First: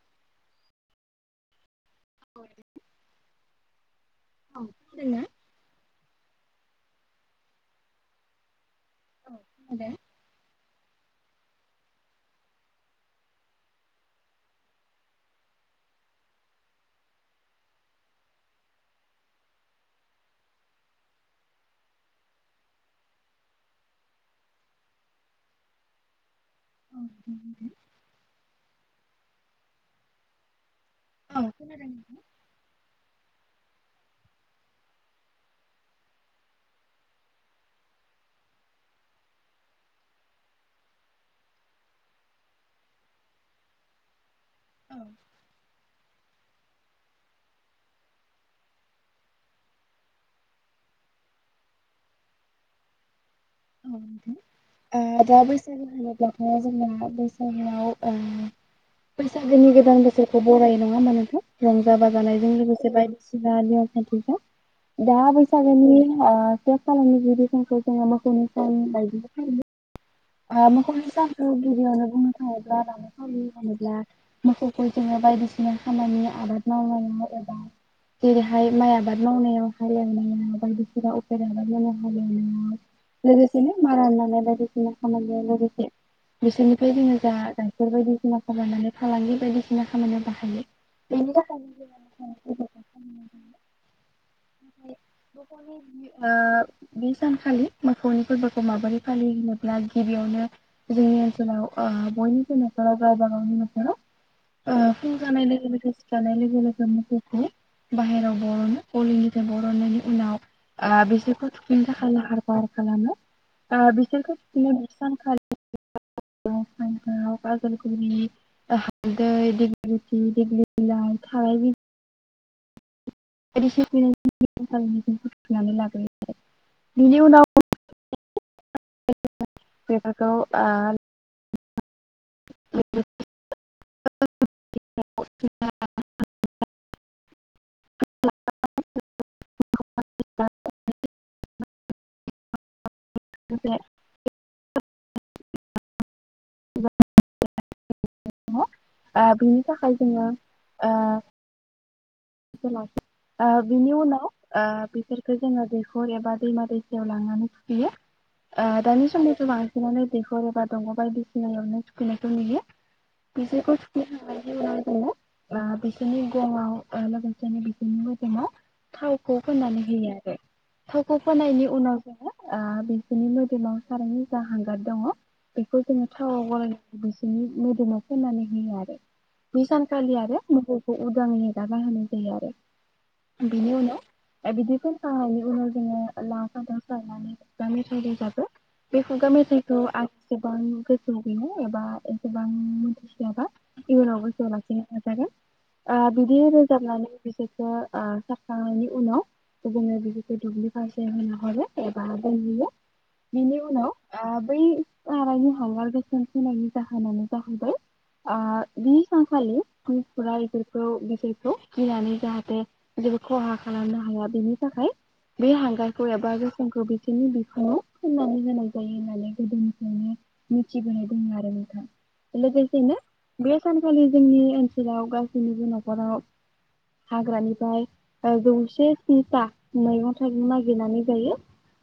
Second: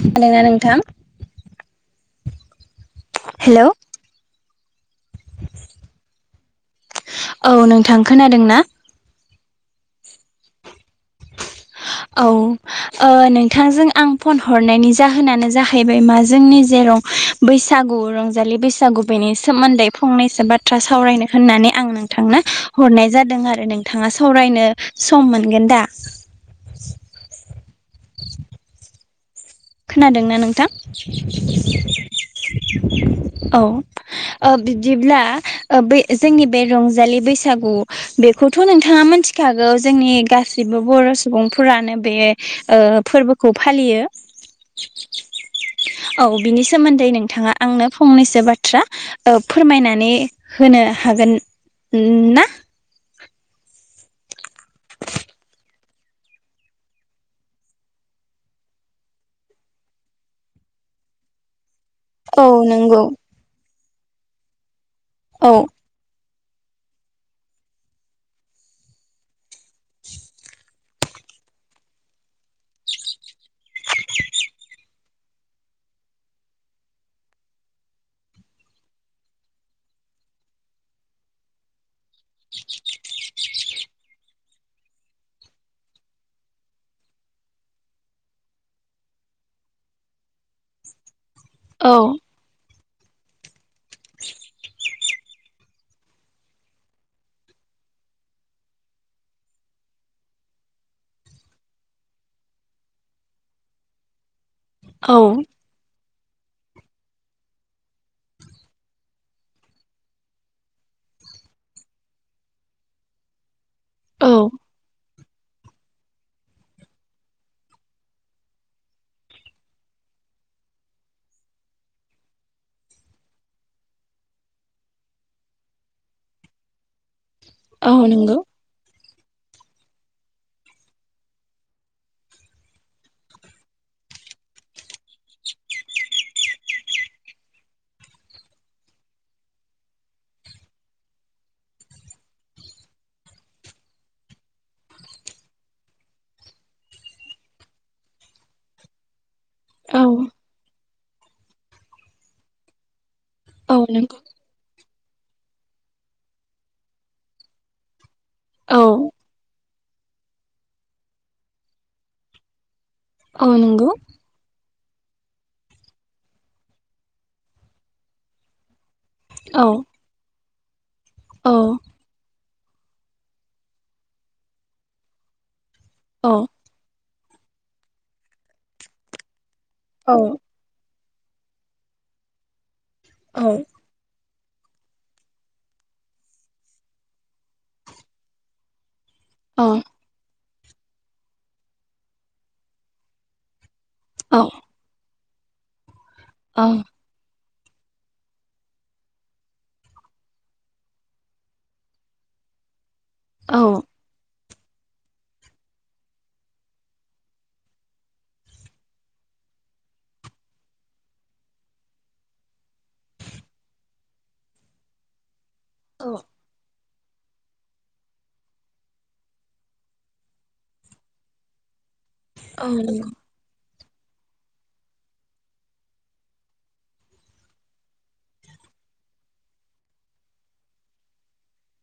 खोनादों ना नोंथां? [unintelligible] हेलौ औ खोदों ना? औ नोंथां खोनादों ना? औ खोनादों [unintelligible] औ ओ नोंथांजों आं फन हरनायनि जाहोनानो जाहैबाय मा जोंनि जे बैसागु रंजालि बैसागु बेनि सोमोन्दै फंनैसो बाथ्रा सावरायनो होननानै आं आं नोंथांनो हरनाय जादों आरो नोंथाङा सावरायनो सम मोनगोन दा? औ, मोनगोन। [inaudible] खोनादोंना नोंथां? औ, खोनादों। औ ओ बिदिब्ला ओ बै जोंनि बे रंजालि बैसागु बे खौथ' नोंथाङा मिथिखागौ जोंनि गासिबो बर' सुबुंफोरानो बे ओ फोरबो खौ फालियो। औ औ बिनि सोमोन्दै नोंथाङा आंनो फंनैसो बाथ्रा ओ फोरमायनानै होनो हागोन ना? औ नोंथां। ओ दा बैसागु होनोब्लाथ' जोंना बैसागुआव ओ बैसागोनि गोदान बोसोरखौ बरायो नङा होमबा नोंथां? औ रंजा-बाजानायजों लोगोसे नंगौ बायदिसिना नियम-खान्थिफ्रा दा औ बैसागोनि ओ संक्रान्थिनि दिनखौ जों मोसौनि सान बायदियै फालियो ओ‌ मो सानखौ गिबियावनो बुंनो थाङोब्ला होनोब मोसौखौ जोङो बायदिसिना खामानि आबाद मावनायाव एबा जेरैहाय माइ आबाद मावनायाव, हालेवनायाव बायदिसिना उफेरा आबाद मावनायाव हालेवनायाव लोगोसेनो मारा नानाय बायदिसिना खामानियाव लोगोसे बिसोरनिफ्राय जोङो जा गाइखेर बायदिसिना खामायनानै फालांगि बायदिसिना खामानियाव बाहायो बेनि थाखायनो औ [unintelligible] [inaudible] मोसौनि ओ बे सानखालि मोसौनि फोरबोखौ माबोरै फालियो होनोब्ला गिबियावनो जोंनि ओनसोलाव ओ बयनिबो नख'राव गावबा गावनि न'खराव ओ फुं औ जानाय लोगो लोगो सिखारनाय लोगो लोगो मोसौखौ बाहेरायाव बरनो ग'लि निफ्राय बरननायनि उनाव ओ‌ बिसोरखौ थुखैनो थाखाय लाहार फाहार खालामो। ओ औ बिसोरखौ थुखैनाय बि सानखालि फान्थाव, बाजारगुरि, ओ हालदै, दिगिलिथि, दिग्लि बिलाइ थाराय बि [unintelligible] लाग्रोयो बिनि उनाव औ, नोंगौ। [unintelligible] बेफोरखौ ओ [inaudible] [inaudible] [inaudible] [unintelligible] [unintelligible] ओ बिनि थाखाय औ जोङो ओ ओ औ बिनि नंगौ उनाव ओ बिसोरखौ जोङो दैखर एबा दैमा-दैसायाव लांनानै थुखैयो। औ ओ दानि समावथ' बांसिनानो दैख'र एबा दग' बायदिसिनायावनो थुखैनायखौ नुयो। औ बिसोरखौ नंगौ थुखैखांनायनि उनाव जोङो ओ बिसोरनि गंआव ओ बिसोरनि बिखुं आरो गंआव थावखौ औ फोननानै होयो आरो। थावखौ औ फोनायनि उनाव जोङो ओ बिसोरनि मोदोमाव सारायनि जा हांगार दङ बेखौ जोङो औ थावाव गलायना बिसोरनि मोदोमाव फाननानै होयो आरो बे औ सानखालि आरो मोसौखौ उदाङै एगारना होनाय जायो आरो। औ बेनि उनाव ओ बिदि फोनखांनायनि उनाव जोङो ओ लाव-फान्थाव सारनानै खुगा मेथाइ रोजाबो। बे खुगा औ मेथाइखौ आं एसेबां गोसो गैया एबा एसेबां मोन्थिस्लाबा इयुनाव औ गोसोआव लाांखिनो नाजागोन। ओ बिदि औ रोजाबनानै बिसोर ओ सारखांनायनि उनाव ओ जोङो बिसोरखौ दुब्लि फारसे होना हरो एबा दोनहैयो औ बिनि उनाव आ [unintelligible] हांगार गोसोम होनायनि जाहोनानो जाहैबाय आ बि सानखालि [unintelligible] खौ बेसोरखौ गिनानै जाहाथे जेबो खहा खालामनो हाया बेनि थाखाय बे हांगारखौ नंगौ एबा गोसोम खौ बै सोरनि बिखुङाव फोननानै होनाय जायो होननानै गोदोनिफ्रायनो मिथिबोनाय दं आरो नोंथां लोगोसेनो बे सानखालि जोंनि ओनसोलाव गाव बयनिबो न'खराव हाग्रानिफ्राय ओ जौसे स्निथा मैगं थायगं नागिरनानै जायो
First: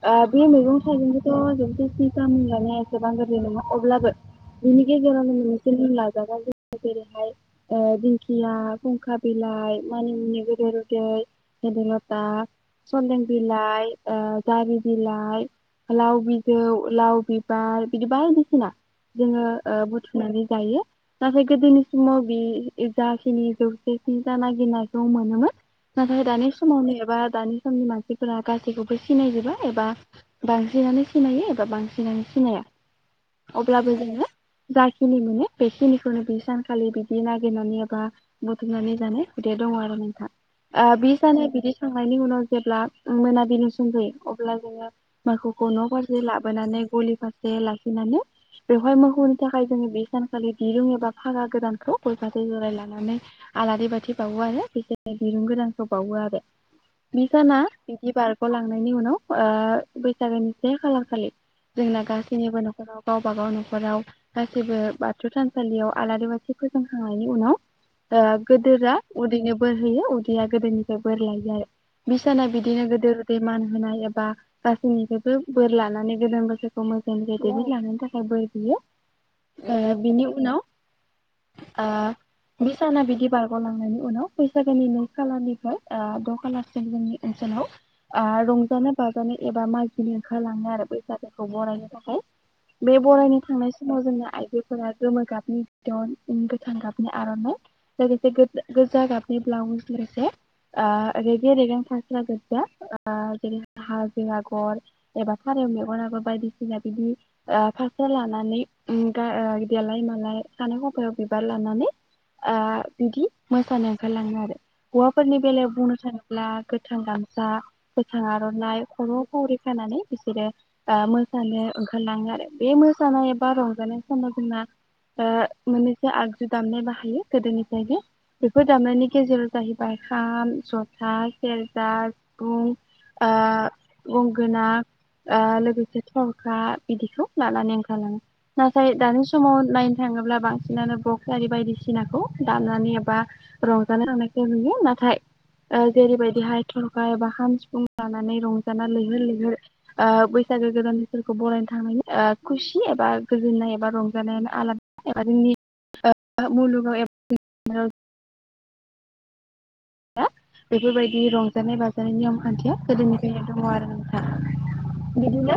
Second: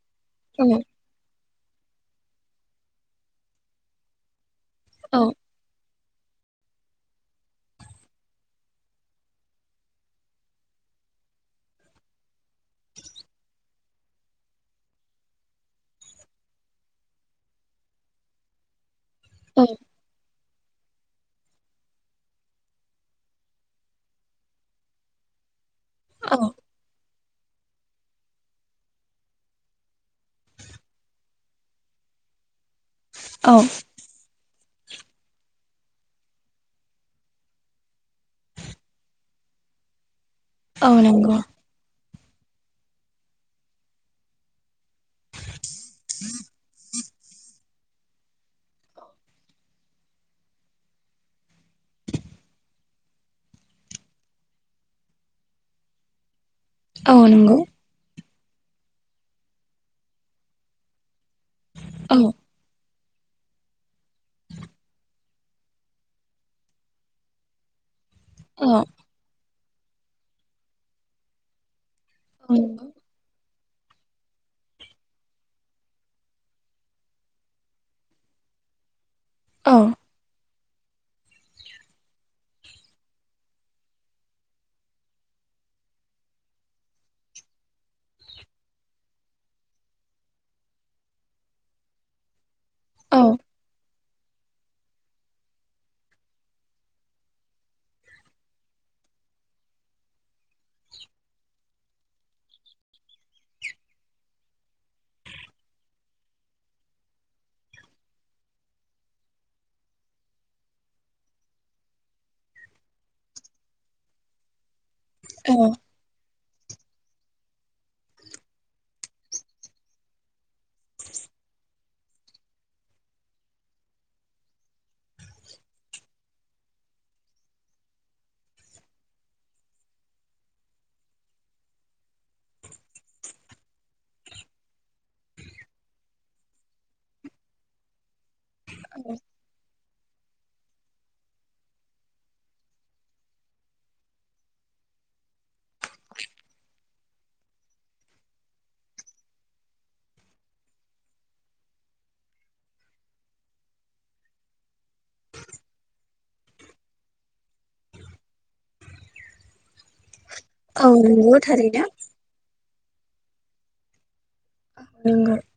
ओ बे मैगं थाइगंखौथ' [unintelligible] लानाया एसेबां गोरलै नङा अब्लाबो बिनि औ गेजेरावनो मोनसे मुं लाजागोन जों जेरैहाय ओ दिं खिया खुंखा बिलाइ मानिमुनि गोदोर उदै भेदे लेता सन्दें बिलाइ ओ जारि बिलाइ लाव बिजौ लाव बिबार बिदिबायदिसिना जोङो औ ओ बुथुमनानै जायो नाथाय गोदोनि समाव बे जाखिनि जौसे स्निता नागिरनायखौ मोनोमोन नाथाय औ दानि समावनो एबा दानि समनि मानसिफोरा गासैखौबो सिनायजोबा एबा बांसिनानो सिनायो एबा बांसिनानो सिनाया औ अब्लाबो जोङो जा खिनि माने बेखिनिखौनो बि सानखालि बिदि नागिरनानै बा बुथुमनानै जानाय हुदाया दङ' आरो नोंथां आ औ बि नंगौ सानाव बिदि सं नायनि उनाव जेब्ला मोनाबिलि सम जायो अब्ला जोङो मोखौखौ न' फारसे लाबोनानै गलि फारसे लाखिनानै बेवहाय मोखौनि थाखाय जोङो बे सानखालि दिरुं एबा फागा गोदानखौ गय फाथै जरा ला नानै आलारि बाथि बावो आरो [unintelligible] दिरुं गोदानखौ बावो आरो औ बि साना नंगौ बिदि बारग'लांनायनि उनाव ओ बैसागोनि से खालार खालि जोंना औ गासैनिबो न'खराव गावबागाव न'खराव गासैबो बाथौ थानसालियाव आलारि बाथि फोजोंखांनायनि उनाव ओ औ गोदोरा उदैनो बोर होयो उदैया गोदोरनिफ्राय बोर लायो आरो बिसाना औ बिदिनो नंगौ गोदोर उदै मान होनाय एबा गासैनिफ्रायबो बोर लानानै गोदान बोसोरखौ मोजाङै मोजां दैदेन लांनायनि थाखाय बोर बियो [inaudible] ओ औ बेनि उनाव ओ बिसाना बिदि बारग'लांनायनि उनाव बैसागोनि नै खालारनिफ्राय ओ द' खालारसिम जोंनि ओनसोलाव [unintelligible] आ रंजानो बाजानो एबा मागिनो ओंखारलाङो आरो बैसागोखौ बरायनो थाखाय बे बरायनो थांनाय समाव जोंना आइजोफोरा गोमो गाबनि बिदन गोथां गाबनि आर'नाइ लोगोसे गो- गोजा गाबनि ब्लाउस लोगोसे आ रेगे रेगां फास्रा गोजा ओ जेरै हाजो आगर एबा फारेव मेगनाबो बायदिसिना बिदि ओ फास्रा लानानै उम गा ओ देलाय मालाय खानाय खफायाव बिबार लानानै आ बिदि मोसानो ओंखारलाङो आरो हौवाफोरनि औ बेलायाव बुंनो थाङो ब्ला गोथां गामसा गोथां आर'नाइ खर'आव फावरि खानानै बिसोरो आ मो‌ सानो ओंखारलाङो आरो बे मोसानाय एबा रंजानाय समाव जोंना ओ मोननैसे आगजु दामनाय बाह यो गोदोनिफ्रायनो बेफोर दामनायनि गेजेराव जाहैबाय खाम जथा सेरजा सिफुं ओ गंगोना ओ लोगोसे थरखा बिदिखौ लानानै ओंखारलाङो नाथाय दानि समाव नायनो थाङो थाङोब्ला बांसिनानो बक्स आरि बायदिसि सिनाखौ दामनानै एबा रंजानो थांनायखौ नुयो नाथाय ओ जेरैबायदिहाय थरखा एबा खाम सिफुं लानानै रंजाना लैहोर लैहोर ओ बैस गो गोदाननिखौ बरायनो थांनायनि खुसि एबा गोजोननाय एबा रंजानायानो आलादा एबा जोंनि ओ मुलुगाव [unintelligible] औ बेफोरबायदि नंगौ थारैनो रंजानाय-बाजानाय नियम खान्थिया गोदोनिफ्रायनो दङ आरो नोंथां नंगौ बिदिनो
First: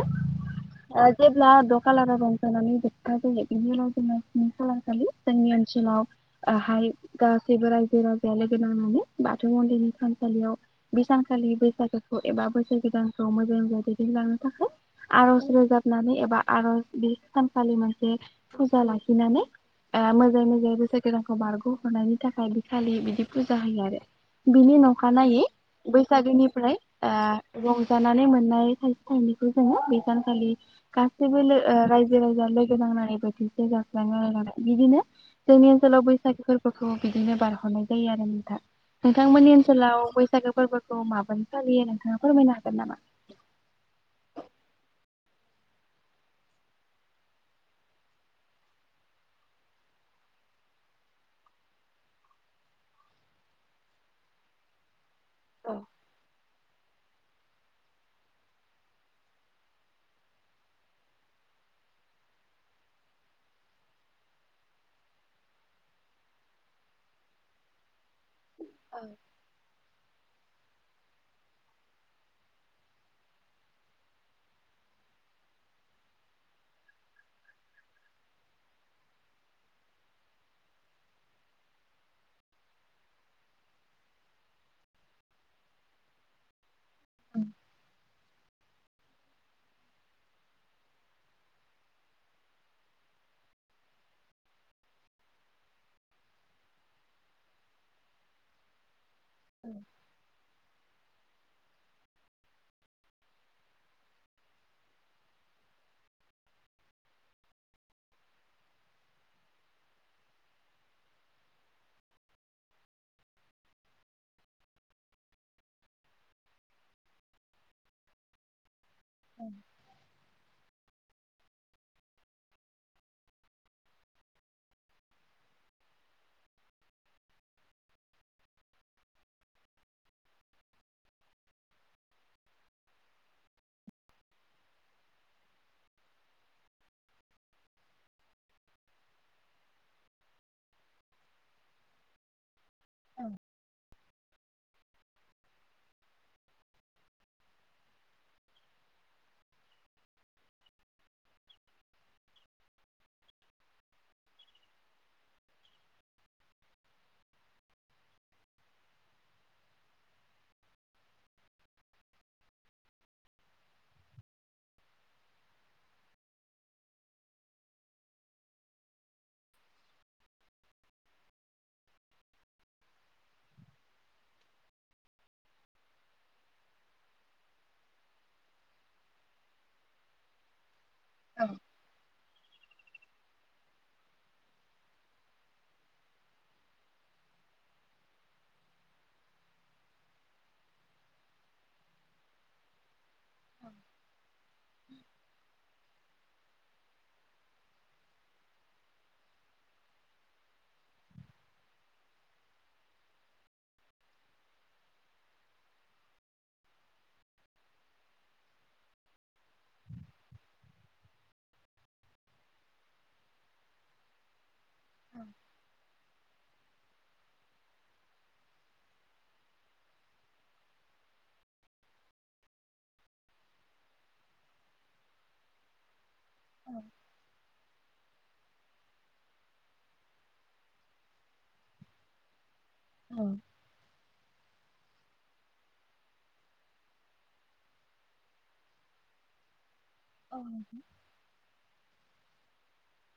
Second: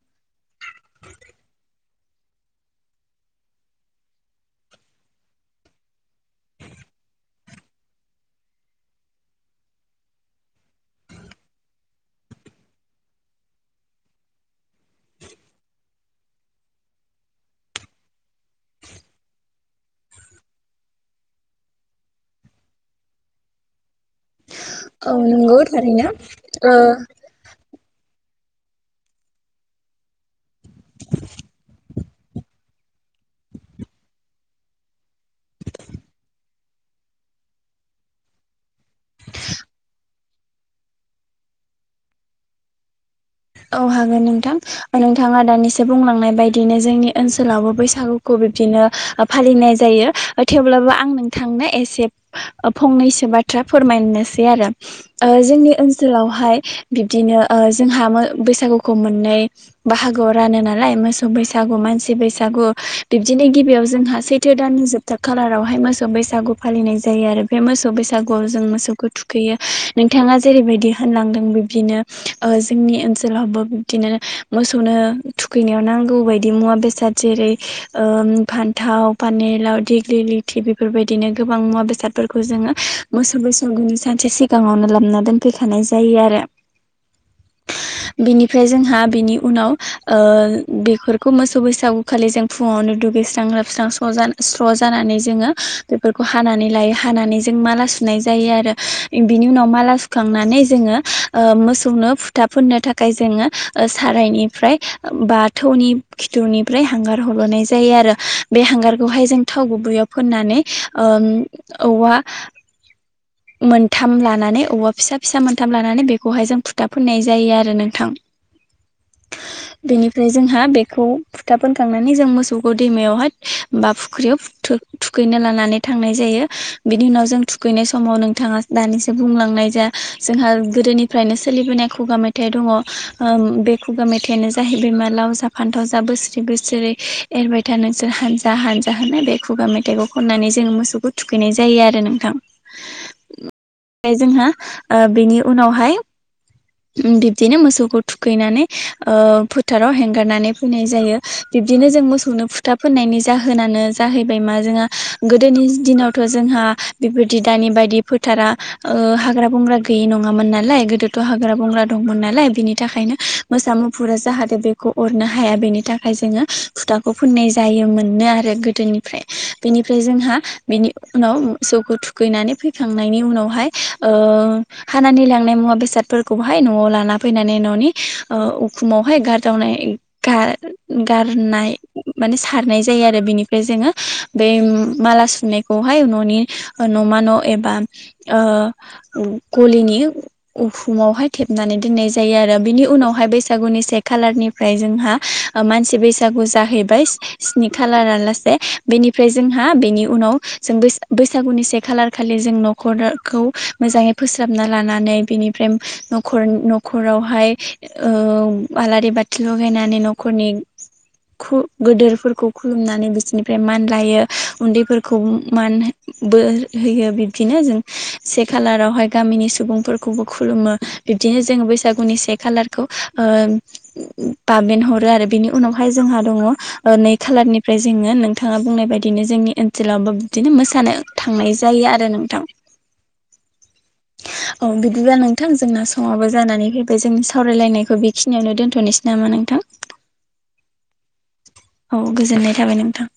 ओ जेब्ला [unintelligible] खालारा दंथनानै जायो बिनि उनाव खालार खालि जोंनि लावहाय गासैबो रायजो राजाया लोगो नांनानै बाथौ मन्दिरनि खामसालियाव बे सानखालि बैसागोखौ एबा बोसोर गोदानखौ मोजां जाहाथे [inaudible] थाखाय आर'ज रोजाबनानै एबा आर'ज बे सानखालि मोनसे फुजा लाखि नानै ओ मोजाङै मोजाङै बोसोर गोदानखौ बारग'हरनायनि थाखाय बिखालि बिदि फुजा होयो आरो बिनि औ नखानायै नंगौ थारैनो बैसागोनिफ्राय ओ आ रंजानानै मो ननाय थाइसे थाइनैखौ जोङो बै सानखालि गासैबो लो ओ राइ जो- राजा लोगो नांनानै बोथिसे जास्राङो आरो बिदिनो जोंनि ओनसोलाव बैसागोफो फोरबोखौ बिदिनो बारहरनाय जायो आरो नोंथां नोंथांमोननि ओनसोलाव बैसागो फोरबोखौ माबोरै फालियो नोंथाङा फोरमायनो हागोन नामा? औ हागोन नोंथां नोंथाङा दानिसो बुंलांनाय बायदिनो जोंनि ओनसोलावबो बैसागुखौ बिदिनो फालिनाय जायो थेवब्लाबो आं नोंथांनो एसे फंनैसो बा बाथ्रा फोरमायनोसै आरो ओ जोंनि ओनसोलावहाय बिब्दिनो ओ जोंहा बैसागुखौ मोननै बाहागोआव रानो नालाय मोसौ बैसागु मानसि बैसागु बिबदि गिबियाव जोंहा सैथो दाननि जोबथा खालारावहाय मोसौ बैसागु फालिनाय जायो आरो बे मोसौ बैसागु आव जों मोसौखौ थुखैयो नोंथाङा जेरैबायदि होनलांदों बिब्दिनो जोंनि ओनसोल लावबो जेरावहाबो बिदिनो मोसौनो थुखैनायाव नांगौ बायदि मुवा बेसाद जेरै ओ फान्थाव पानेलाव देग्लि लिथि बेफोरबायदिनो गोबां मुवा बेसादफोरखौ जोङो मो सौ बैसागुनि सानसे सिगाङावनो लाबोना दोनफैखानाय जायो आरो। औ बिनिफ्राय जोंहा बेनि उनाव ओ बेफोरखौ मोसौ बैसागु खालि जों फुङावनो दुगै गैस्रां लोबस्रां स्र जाना स्र जानानै जोङो बेफोरखौ हानानै लायो हानानै जों माला सुनाय जायो आरो बिनि उनाव माला सुखांनानै जोङो मोसौनो फुथा फोननो थाखाय थाखाय जोङो सारायनिफ्राय बा थौनि खिथुनिफ्राय हांगार हल'नाय जायो आरो बे हांगारखौहाय जों थाव गुबैयाव फोननानै ओम औवा मोनथाम लानानै औवा फिसा फिसा मोनथाम लानानै बेखौहाय जों फुथा फुननाय जायो आरो नोंथां बेनिफ्राय जोंहा बे खौ फुथा फोनखांनानै जों मोसौखौ दैमायावहाय बा फुख्रियाव थुखैनो लानानै थां थांनाय जायो बिनि उनाव जों थुखैनाय सम माव नोंथाङा दानिसो बुंलांनाय जा जोंहा गोदोनिफ्रायनो सोलिबोनाय खुगा मेथाइ दङ बे खुगा मेथाइयानो जाहैबाय मा लाव जा फान्थाव जा बोसोरै बोसोरै एरबाय था नोंसोर हानजा हानजा होननाय बे खुगा मेथाइखौ खननानै जोङो मोसौखौ थुखैनाय जायो आरो नोंथां [inaudible] ओमफ्राय जोंहा बेनि उनावहाय बिब्दिनो मोसौखौ थुखैनानै ओ फोथाराव हें गारनानै फैनाय जायो बिब्दिनो जों मोसौनो फुथा फोननायनि जाहोनानो जाहैबाय मा जोंहा गोदोनि दिनावथ' जोंहा बेफोर बादि दानि बायदि फोथारा हाग्रा-बंग्रा गैयि नङामोन नालाय गोदोथ' हाग्रा -बंग्रा दंमोन नालाय नालाय बिनि थाखायनो मोसा मुफुरा जाहाथे बेखौ अरनो हाया बेनि थाखाय जोङो फुथाखौ फु ननाय जायोमोननो आरो गोदोनिफ्राय बेनिफ्राय जोंहा बेनि उनाव जौ थुखैनानै फैखांनायनि उनावहाय हानानै लांनाय मुवा बेसादफोरखौहाय न'आव लानानै फैनानै न'नि ओ उखुमावहाय गारदावनाय गा गारनाय माने सारनाय जायो आरो बिनिफ्राय जोङो बे माला सुनायखौहाय न'नि न'मा न' एबा ओ गलिनि उखुमावहाय थेबनानै दोननाय जायो आरो बिनि उनावहाय बैसागुनि से खालारनिफ्राय जोंहा मानसि बैसागु जा हैबाय स्नि खालारा लासे बेनिफ्राय जोंहा बेनि उनाव जों बैसा बै बैसागुनि से खालार खालि जों न'खरखौ मोजाङै फोसाबना लानानै बेनिफ्राय खर न'खरावहाय ओ आलारि बाथि लगायनानै न'खरनि गु गोदोरफोरखौ खुलुमनानै बिसोरनिफ्राय मान लायो उन्दैफोरखौ मान बोर होयो बिब्दिनो जों से खालारावहाय गामिनि सुबुंफोरखौबो खुलुमो बिब्दिनो जोङो बैसागुनि से खालारखौ ओ बाबेन हरो आरो बिनि उनावहाय जोंहा दङ ओ नै खालारनिफ्राय जोङो नोंथाङा बुंनाय बायदिनो जोंनि ओनसोलावबो बिदिनो मोसा सानो थांनाय जायो आरो नोंथां। औ। औ बिदिबा नोंथां जोंना सङाबो जानानै फैबाय जोंनि सावरायलायनायखौ बेखिनियावनो दोनथ'नोसै नामा नोंथां? औ गोजोननाय थाबाय नोंथां।